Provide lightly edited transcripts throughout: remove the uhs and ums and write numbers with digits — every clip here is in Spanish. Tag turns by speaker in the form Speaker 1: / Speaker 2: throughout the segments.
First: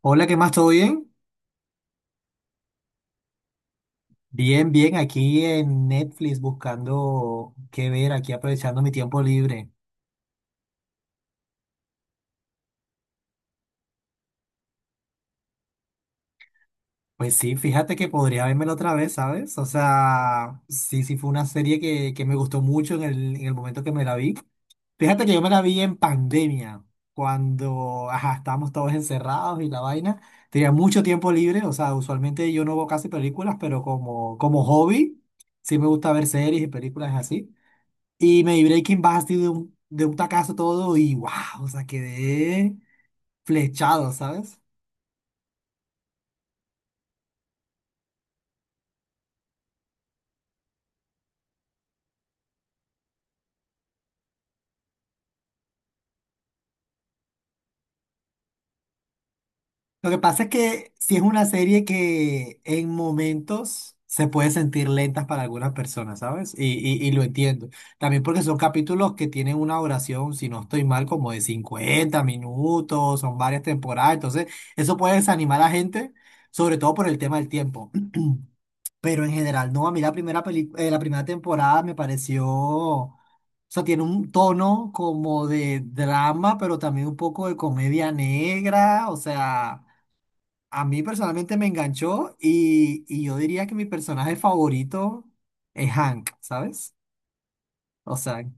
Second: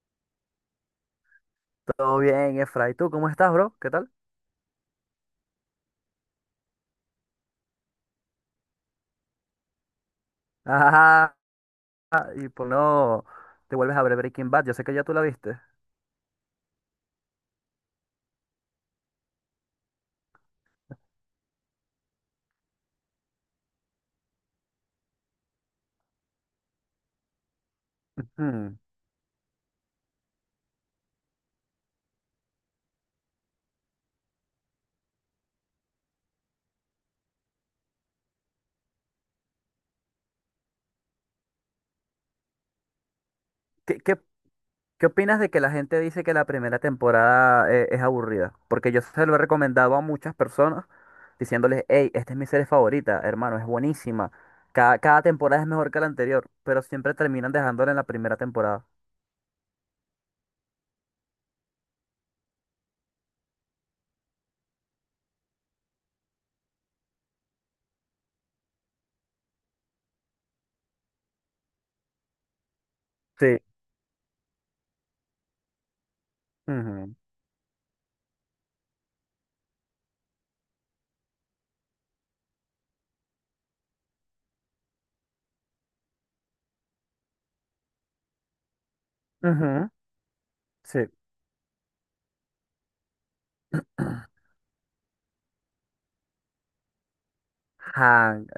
Speaker 1: Hola, ¿qué más? ¿Todo bien?
Speaker 2: Todo bien, Efra. ¿Y tú cómo estás, bro? ¿Qué tal?
Speaker 1: Bien, bien, aquí en Netflix buscando qué ver, aquí aprovechando mi tiempo libre.
Speaker 2: Ajá. Y por no te vuelves a ver Breaking Bad. Yo sé que ya tú la viste.
Speaker 1: Pues sí, fíjate que podría vérmelo otra vez, ¿sabes? O sea, sí, sí fue una serie que me gustó mucho en el momento que me la vi. Fíjate que yo me la vi en pandemia, cuando, ajá, estábamos
Speaker 2: Hmm.
Speaker 1: todos encerrados y la vaina. Tenía mucho tiempo libre, o sea, usualmente yo no veo casi películas, pero como hobby, sí me gusta ver series y películas así. Y me di Breaking Bad así de un tacazo todo y wow, o sea, quedé
Speaker 2: ¿Qué,
Speaker 1: flechado,
Speaker 2: qué,
Speaker 1: ¿sabes?
Speaker 2: qué opinas de que la gente dice que la primera temporada es aburrida? Porque yo se lo he recomendado a muchas personas diciéndoles, hey, esta es mi serie favorita, hermano, es buenísima. Cada temporada es mejor que la anterior, pero siempre terminan dejándola en la primera temporada.
Speaker 1: Lo que pasa es que sí es una serie que en momentos se puede sentir lentas para algunas personas, ¿sabes? Y lo entiendo. También porque son capítulos que tienen una duración si no estoy mal, como de 50 minutos, son
Speaker 2: Sí.
Speaker 1: varias temporadas, entonces eso puede desanimar a la gente, sobre todo por
Speaker 2: Ujú.
Speaker 1: el tema del tiempo. Pero en general, no, a mí la primera temporada me pareció, o sea, tiene un tono como de drama, pero también un poco de comedia negra, o sea,
Speaker 2: Ujú.
Speaker 1: a mí
Speaker 2: Sí.
Speaker 1: personalmente me enganchó y yo diría que mi personaje favorito es Hank, ¿sabes? O sea,
Speaker 2: Hank.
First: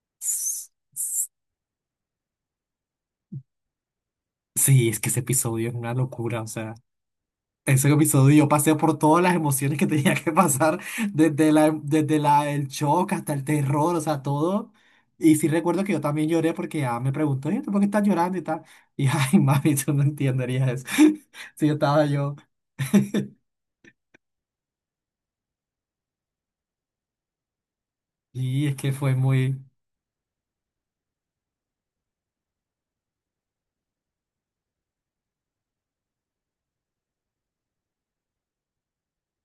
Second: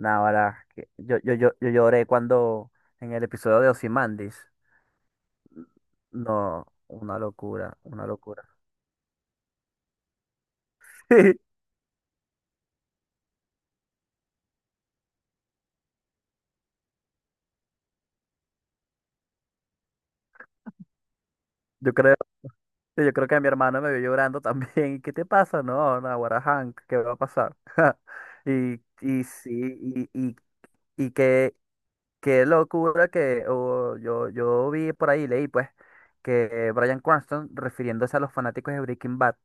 Speaker 2: Nah, ahora,
Speaker 1: s-
Speaker 2: que- yo,
Speaker 1: s-
Speaker 2: yo, yo, yo lloré cuando en el episodio de Ozymandias.
Speaker 1: sí, es que ese episodio es una locura, o
Speaker 2: No,
Speaker 1: sea.
Speaker 2: una locura,
Speaker 1: Ese
Speaker 2: una
Speaker 1: episodio
Speaker 2: locura.
Speaker 1: yo pasé por todas las emociones que tenía que pasar,
Speaker 2: Sí,
Speaker 1: desde el shock hasta el terror, o sea, todo. Y sí recuerdo que yo también lloré porque ya me preguntó, "Oye, ¿tú por qué estás llorando y tal?" Y ay, mami, tú no entenderías eso. Sí, yo
Speaker 2: yo
Speaker 1: estaba
Speaker 2: creo,
Speaker 1: yo.
Speaker 2: sí, yo creo que mi hermano me vio llorando también. ¿Qué te pasa? No, no, ahora Hank, ¿qué va a pasar?
Speaker 1: Y
Speaker 2: Y,
Speaker 1: es que fue
Speaker 2: y sí,
Speaker 1: muy,
Speaker 2: y qué locura que oh, yo vi por ahí, leí pues, que Bryan Cranston, refiriéndose a los fanáticos de Breaking Bad,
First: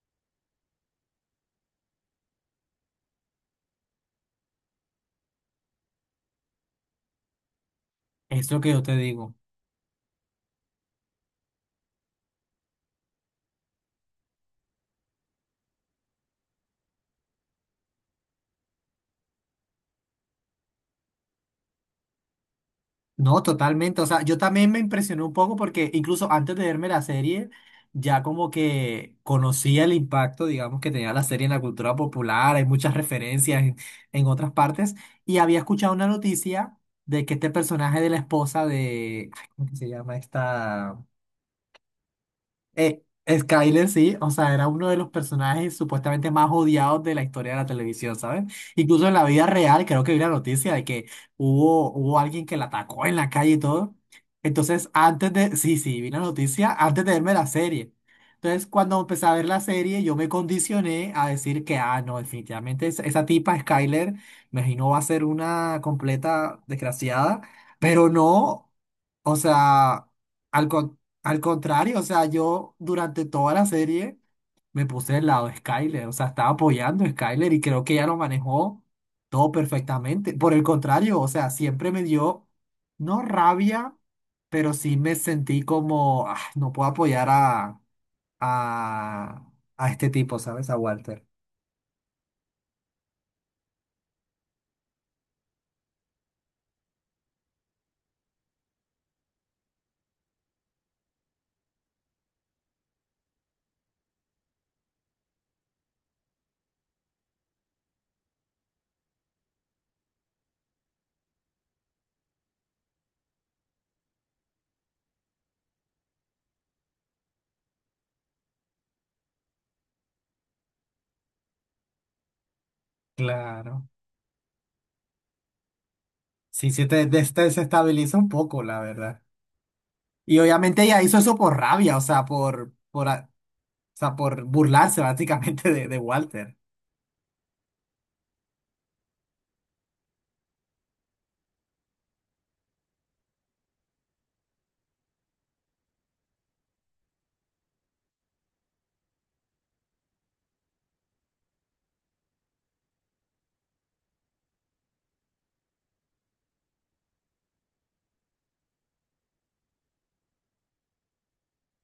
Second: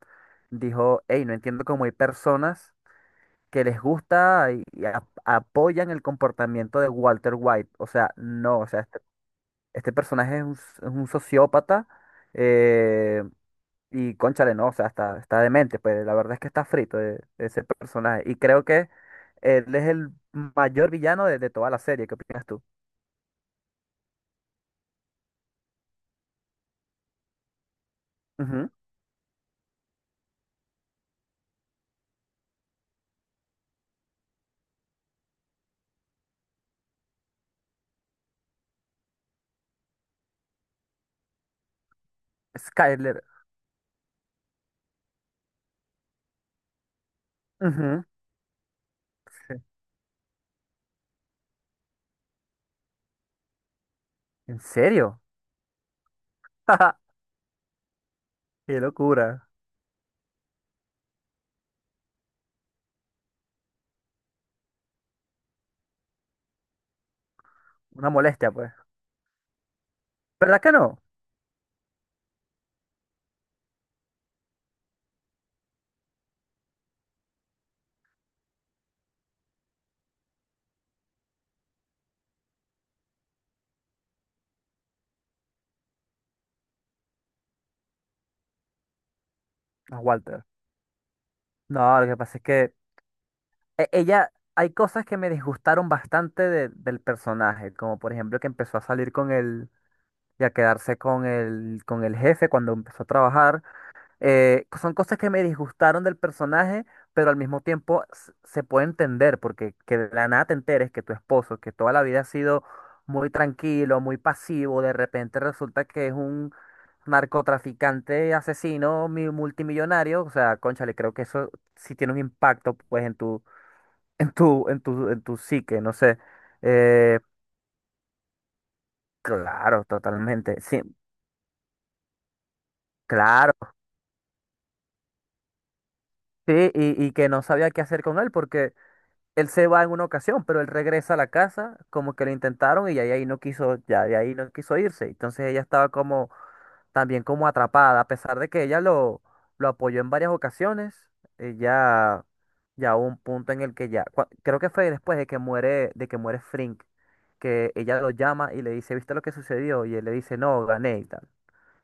Speaker 2: dijo, hey, no entiendo cómo hay personas que les gusta y apoyan el comportamiento de Walter White. O sea,
Speaker 1: es lo
Speaker 2: no, o
Speaker 1: que
Speaker 2: sea,
Speaker 1: yo te
Speaker 2: este,
Speaker 1: digo.
Speaker 2: este personaje es un, es un sociópata eh, y cónchale, no, o sea, está demente, pues la verdad es que está frito ese personaje. Y creo que él es el mayor villano de toda la serie. ¿Qué opinas tú?
Speaker 1: No, totalmente. O sea, yo también me impresioné un poco porque incluso antes de verme la serie, ya como
Speaker 2: Ujú.
Speaker 1: que conocía el impacto, digamos, que tenía la serie en la cultura popular. Hay muchas referencias en otras partes. Y había escuchado una noticia de que este personaje de la esposa de, ay, ¿cómo que se llama esta? Eh,
Speaker 2: Skyler.
Speaker 1: Skyler sí, o sea, era uno de los personajes supuestamente más odiados de la historia de la
Speaker 2: Ujú.
Speaker 1: televisión, ¿sabes? Incluso en la vida
Speaker 2: Sí.
Speaker 1: real, creo que vi la noticia de que hubo alguien que la atacó en la calle y todo.
Speaker 2: ¿En
Speaker 1: Entonces,
Speaker 2: serio?
Speaker 1: antes de, sí, sí, vi la noticia antes de verme la serie. Entonces,
Speaker 2: ¡Qué
Speaker 1: cuando empecé a ver
Speaker 2: locura!
Speaker 1: la serie, yo me condicioné a decir que, ah, no, definitivamente esa tipa, Skyler, me imagino va a ser una completa desgraciada, pero
Speaker 2: Una molestia,
Speaker 1: no,
Speaker 2: pues.
Speaker 1: o sea.
Speaker 2: ¿Verdad
Speaker 1: Al,
Speaker 2: que
Speaker 1: con-
Speaker 2: no?
Speaker 1: al contrario, o sea, yo durante toda la serie me puse del lado de Skyler, o sea, estaba apoyando a Skyler y creo que ella lo manejó todo perfectamente. Por el contrario, o sea, siempre me dio, no rabia, pero sí me sentí como, "Ah, no puedo apoyar a, a
Speaker 2: A
Speaker 1: este tipo,
Speaker 2: Walter.
Speaker 1: ¿sabes? A Walter."
Speaker 2: No, lo que pasa es que ella, hay cosas que me disgustaron bastante del personaje, como por ejemplo que empezó a salir con él y a quedarse con el jefe cuando empezó a trabajar. Son cosas que me disgustaron del personaje, pero al mismo tiempo se puede entender, porque que de la nada te enteres que tu esposo, que toda la vida ha sido muy tranquilo, muy pasivo, de repente resulta que es un narcotraficante asesino multimillonario, o sea, cónchale, creo que eso sí tiene un impacto pues en tu
Speaker 1: Claro.
Speaker 2: en tu, en tu, en tu psique, no sé.
Speaker 1: Sí, sí, te
Speaker 2: Eh,
Speaker 1: des- te desestabiliza un poco, la verdad.
Speaker 2: claro,
Speaker 1: Y
Speaker 2: totalmente.
Speaker 1: obviamente
Speaker 2: Sí,
Speaker 1: ella hizo eso por rabia, o sea, por
Speaker 2: claro.
Speaker 1: o sea, por burlarse básicamente de Walter.
Speaker 2: Sí, y que no sabía qué hacer con él porque él se va en una ocasión, pero él regresa a la casa, como que lo intentaron y ya de ahí no quiso, ya de ahí no quiso irse. Entonces ella estaba como también como atrapada, a pesar de que ella lo apoyó en varias ocasiones. Ella ya hubo un punto en el que ya, creo que fue después de que muere, Frink, que ella lo llama y le dice, ¿viste lo que sucedió? Y él le dice, no, gané y tal.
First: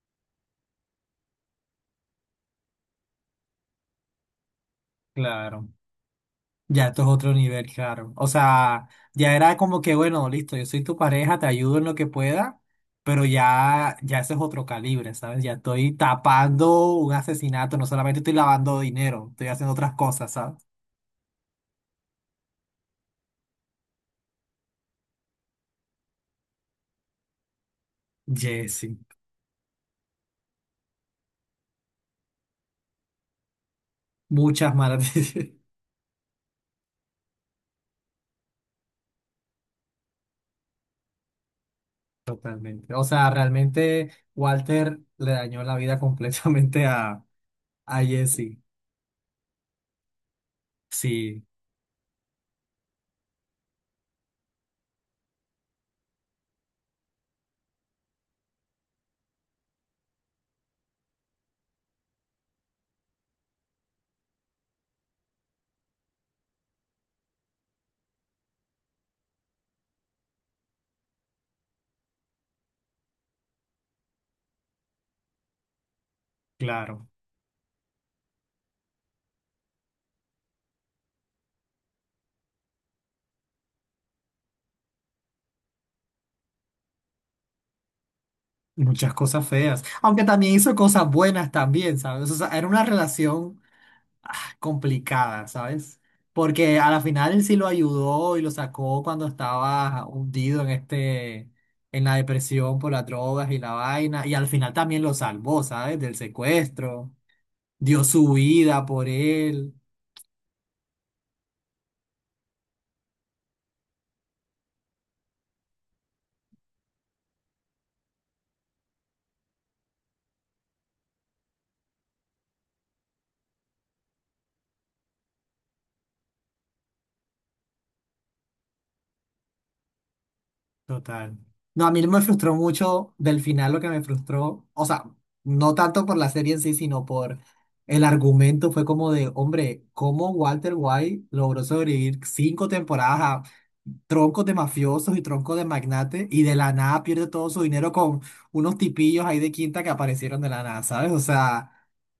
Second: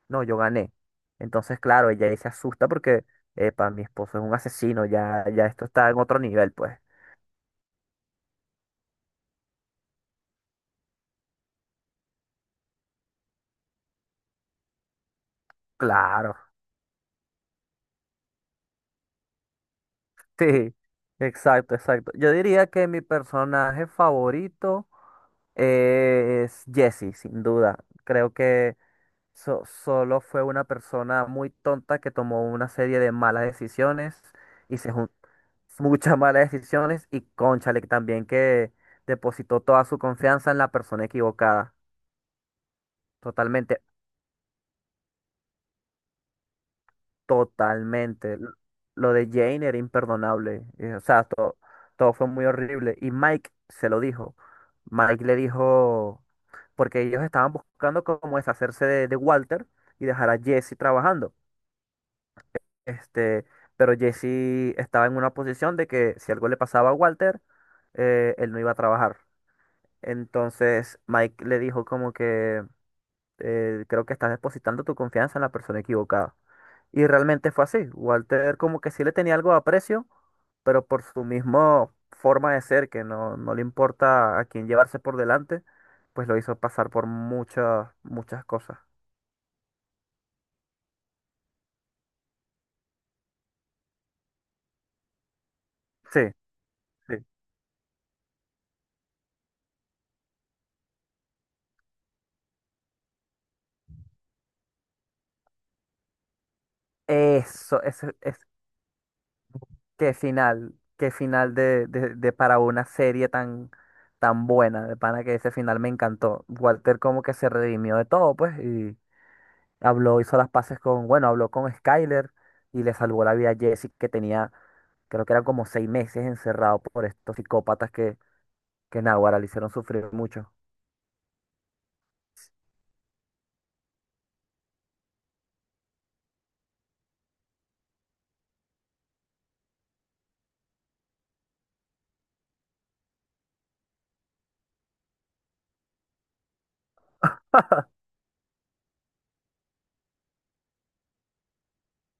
Speaker 2: No, yo gané. Entonces, claro, ella ahí se asusta porque, epa, mi esposo es un asesino, ya, ya esto
Speaker 1: Claro,
Speaker 2: está en otro nivel, pues.
Speaker 1: ya esto es otro nivel, claro. O sea, ya era como que, bueno, listo, yo soy tu pareja, te ayudo en lo que pueda, pero ya, ya ese es otro calibre, ¿sabes? Ya estoy
Speaker 2: Claro.
Speaker 1: tapando un asesinato, no solamente estoy lavando dinero, estoy haciendo otras cosas, ¿sabes?
Speaker 2: Sí, exacto, exacto. Yo diría que mi personaje favorito es Jesse, sin duda. Creo que
Speaker 1: Jesse,
Speaker 2: solo fue una persona muy tonta que tomó una serie de malas decisiones
Speaker 1: muchas
Speaker 2: y se
Speaker 1: malas
Speaker 2: juntó
Speaker 1: decisiones.
Speaker 2: muchas malas decisiones y cónchale también que depositó toda su confianza en la persona equivocada.
Speaker 1: Totalmente. O sea,
Speaker 2: Totalmente.
Speaker 1: realmente Walter le dañó la vida completamente a
Speaker 2: Totalmente.
Speaker 1: Jesse.
Speaker 2: Lo de Jane era imperdonable. O sea,
Speaker 1: Sí,
Speaker 2: todo fue muy horrible. Y Mike se lo dijo. Mike le dijo, porque ellos estaban buscando como deshacerse de Walter y dejar a Jesse trabajando. Este, pero Jesse estaba en una posición de que si algo le pasaba a Walter, él no iba a trabajar. Entonces Mike le dijo como que creo que estás depositando tu confianza en la persona equivocada. Y
Speaker 1: claro.
Speaker 2: realmente fue así. Walter como que sí le tenía algo de aprecio, pero por su misma forma de ser, que no, no le importa a quién llevarse por delante, pues lo hizo pasar por muchas, muchas cosas.
Speaker 1: Muchas cosas feas, aunque también hizo cosas buenas también, ¿sabes? O sea, era una relación complicada, ¿sabes?
Speaker 2: Sí,
Speaker 1: Porque a la
Speaker 2: sí.
Speaker 1: final él sí lo ayudó y lo sacó cuando estaba hundido en la depresión por las drogas y la vaina, y al final también lo salvó, ¿sabes? Del secuestro, dio
Speaker 2: Ese
Speaker 1: su
Speaker 2: es
Speaker 1: vida por él.
Speaker 2: qué final de para una serie tan, tan buena, de pana que ese final me encantó. Walter como que se redimió de todo, pues, y hizo las paces con, bueno, habló con Skyler y le salvó la vida a Jesse. Que tenía Creo que eran como 6 meses encerrado por estos psicópatas que Naguará le hicieron sufrir mucho.
Speaker 1: Total. No, a mí me frustró mucho del final lo que me frustró, o sea, no tanto por la serie en sí, sino por el argumento, fue como de, hombre, ¿cómo Walter White logró sobrevivir cinco temporadas troncos de mafiosos y troncos de magnates y de la nada pierde todo su dinero con unos tipillos ahí de quinta que aparecieron de la nada, ¿sabes? O sea,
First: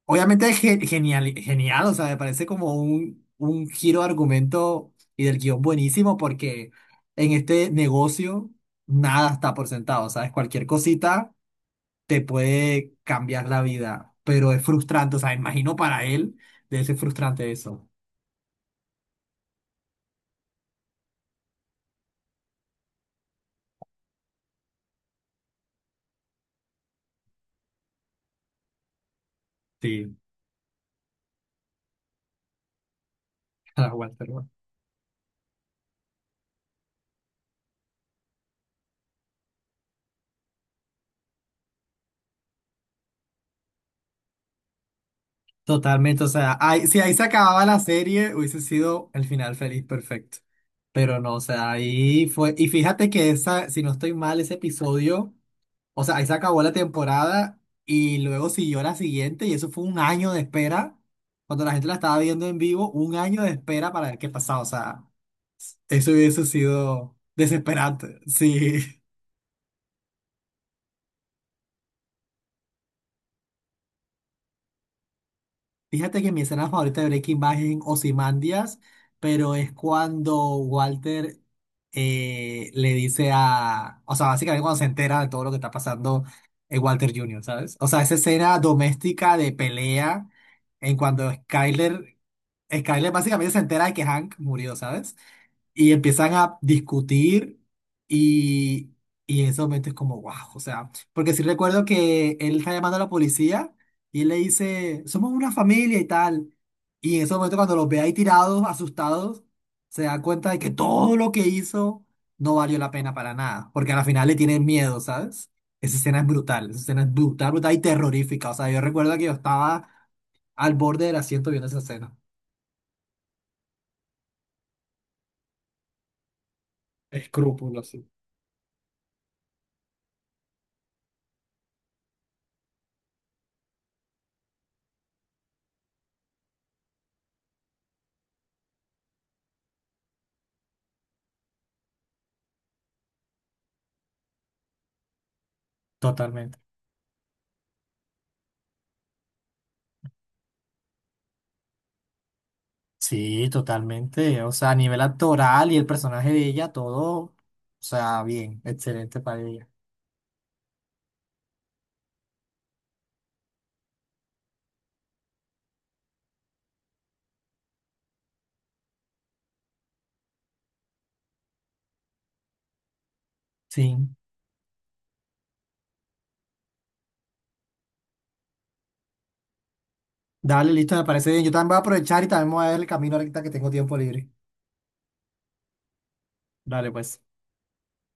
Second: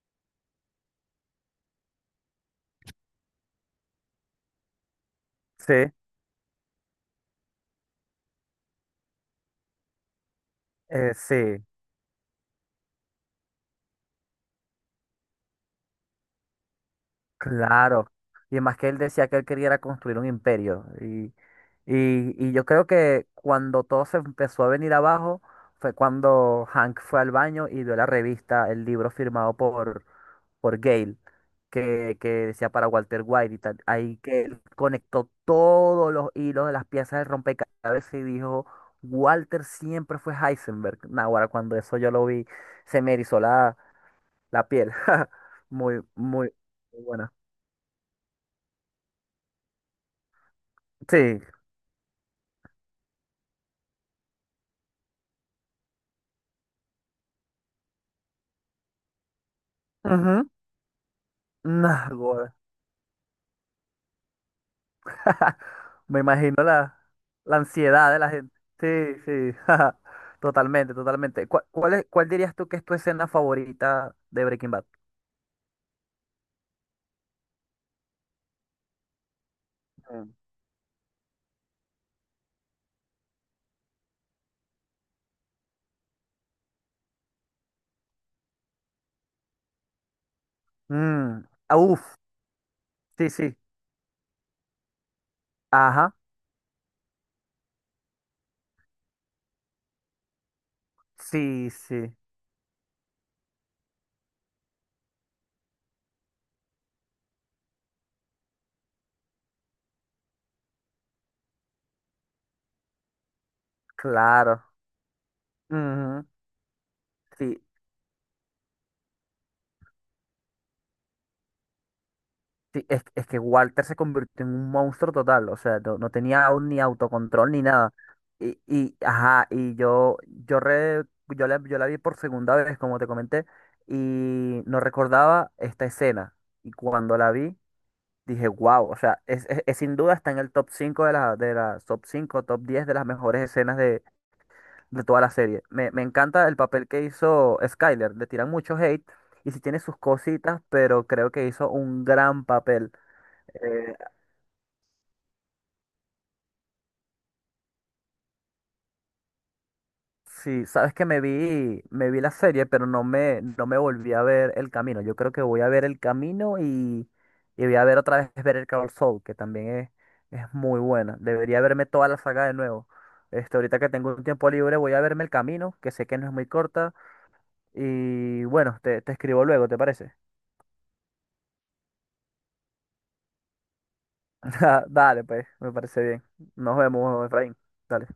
Speaker 1: obviamente es genial, genial, o sea, me parece como un giro de argumento y del guión
Speaker 2: Sí,
Speaker 1: buenísimo porque en este negocio nada está por sentado, ¿sabes? Cualquier cosita
Speaker 2: sí.
Speaker 1: te puede cambiar la vida, pero es frustrante, o sea, imagino para él debe ser frustrante eso.
Speaker 2: Claro, y más que él decía que él quería era construir un imperio. Y yo creo que cuando todo se empezó a venir abajo fue cuando Hank fue al baño y vio la revista, el libro firmado por,
Speaker 1: Sí,
Speaker 2: por Gale, que decía para Walter White y tal.
Speaker 1: para
Speaker 2: Ahí
Speaker 1: Walter.
Speaker 2: que
Speaker 1: ¿No?
Speaker 2: él conectó todos los hilos de las piezas de rompecabezas y dijo, Walter siempre fue Heisenberg. Naguará cuando eso yo lo vi, se me erizó la piel. Muy,
Speaker 1: Totalmente, o
Speaker 2: muy,
Speaker 1: sea, si
Speaker 2: muy
Speaker 1: ahí se
Speaker 2: buena.
Speaker 1: acababa la serie, hubiese sido el final feliz perfecto. Pero no, o
Speaker 2: Sí.
Speaker 1: sea, ahí fue. Y fíjate que esa, si no estoy mal, ese episodio, o sea, ahí se acabó la temporada y luego siguió la siguiente, y eso fue un año de
Speaker 2: Ujú.
Speaker 1: espera. Cuando la gente la
Speaker 2: Nah,
Speaker 1: estaba viendo
Speaker 2: gorda.
Speaker 1: en vivo, un año de espera para ver qué pasaba. O sea, eso
Speaker 2: Me
Speaker 1: hubiese
Speaker 2: imagino la,
Speaker 1: sido
Speaker 2: la ansiedad de
Speaker 1: desesperante.
Speaker 2: la gente.
Speaker 1: Sí.
Speaker 2: Sí, sí. Totalmente, totalmente. ¿Cuál dirías tú que es tu escena favorita de Breaking Bad?
Speaker 1: Fíjate que mi escena favorita de Breaking Bad es en Ozymandias, pero es
Speaker 2: Mm.
Speaker 1: cuando Walter le dice a. O sea, básicamente cuando se entera de todo lo que está pasando Walter Jr., ¿sabes? O sea, esa escena doméstica de pelea en cuando
Speaker 2: Mm, ah,
Speaker 1: Skyler.
Speaker 2: Uf,
Speaker 1: Skyler
Speaker 2: sí,
Speaker 1: básicamente
Speaker 2: sí.
Speaker 1: se entera de que Hank murió, ¿sabes? Y
Speaker 2: Ajá.
Speaker 1: empiezan a discutir y, y en ese momento es como, wow, o sea, porque sí
Speaker 2: Sí,
Speaker 1: recuerdo
Speaker 2: sí.
Speaker 1: que él está llamando a la policía y él le dice, somos una familia y tal. Y en ese momento cuando los ve ahí tirados, asustados, se da cuenta de que todo lo que hizo no valió la pena para nada, porque al final le
Speaker 2: Claro.
Speaker 1: tienen miedo, ¿sabes? Esa escena es
Speaker 2: Ujú.
Speaker 1: brutal, esa escena es brutal,
Speaker 2: Sí,
Speaker 1: brutal y terrorífica. O sea, yo recuerdo que yo estaba al borde del asiento viendo esa escena.
Speaker 2: sí, es que Walter se convirtió en un monstruo total, o sea, no, no tenía aún ni autocontrol ni
Speaker 1: Escrúpulos,
Speaker 2: nada.
Speaker 1: sí.
Speaker 2: Y ajá, y yo la vi por segunda vez, como te comenté, y no recordaba esta escena. Y cuando la vi, dije, wow, o sea, es sin duda está en el top 5 de la top 5 top 10 de las mejores escenas de toda la serie. Me encanta el
Speaker 1: Totalmente.
Speaker 2: papel que hizo Skyler, le tiran mucho hate y sí tiene sus cositas, pero creo que hizo un gran papel.
Speaker 1: Sí,
Speaker 2: eh,
Speaker 1: totalmente. O sea, a nivel actoral y el personaje de ella, todo, o sea, bien, excelente para ella.
Speaker 2: Sí, sabes que me vi la serie, pero no me volví a ver El Camino. Yo creo que voy a ver El Camino y voy a ver otra vez Better Call Saul, que también es muy buena. Debería verme toda la saga de nuevo. Este, ahorita que
Speaker 1: Sí.
Speaker 2: tengo un tiempo libre, voy a verme El Camino, que sé que no es muy corta. Y bueno, te escribo luego, ¿te parece?
Speaker 1: Dale, listo, me parece bien. Yo también voy a aprovechar y también voy a ver El Camino ahorita que tengo tiempo libre.
Speaker 2: Dale, pues, me parece bien. Nos
Speaker 1: Dale, pues.
Speaker 2: vemos, Efraín. Dale.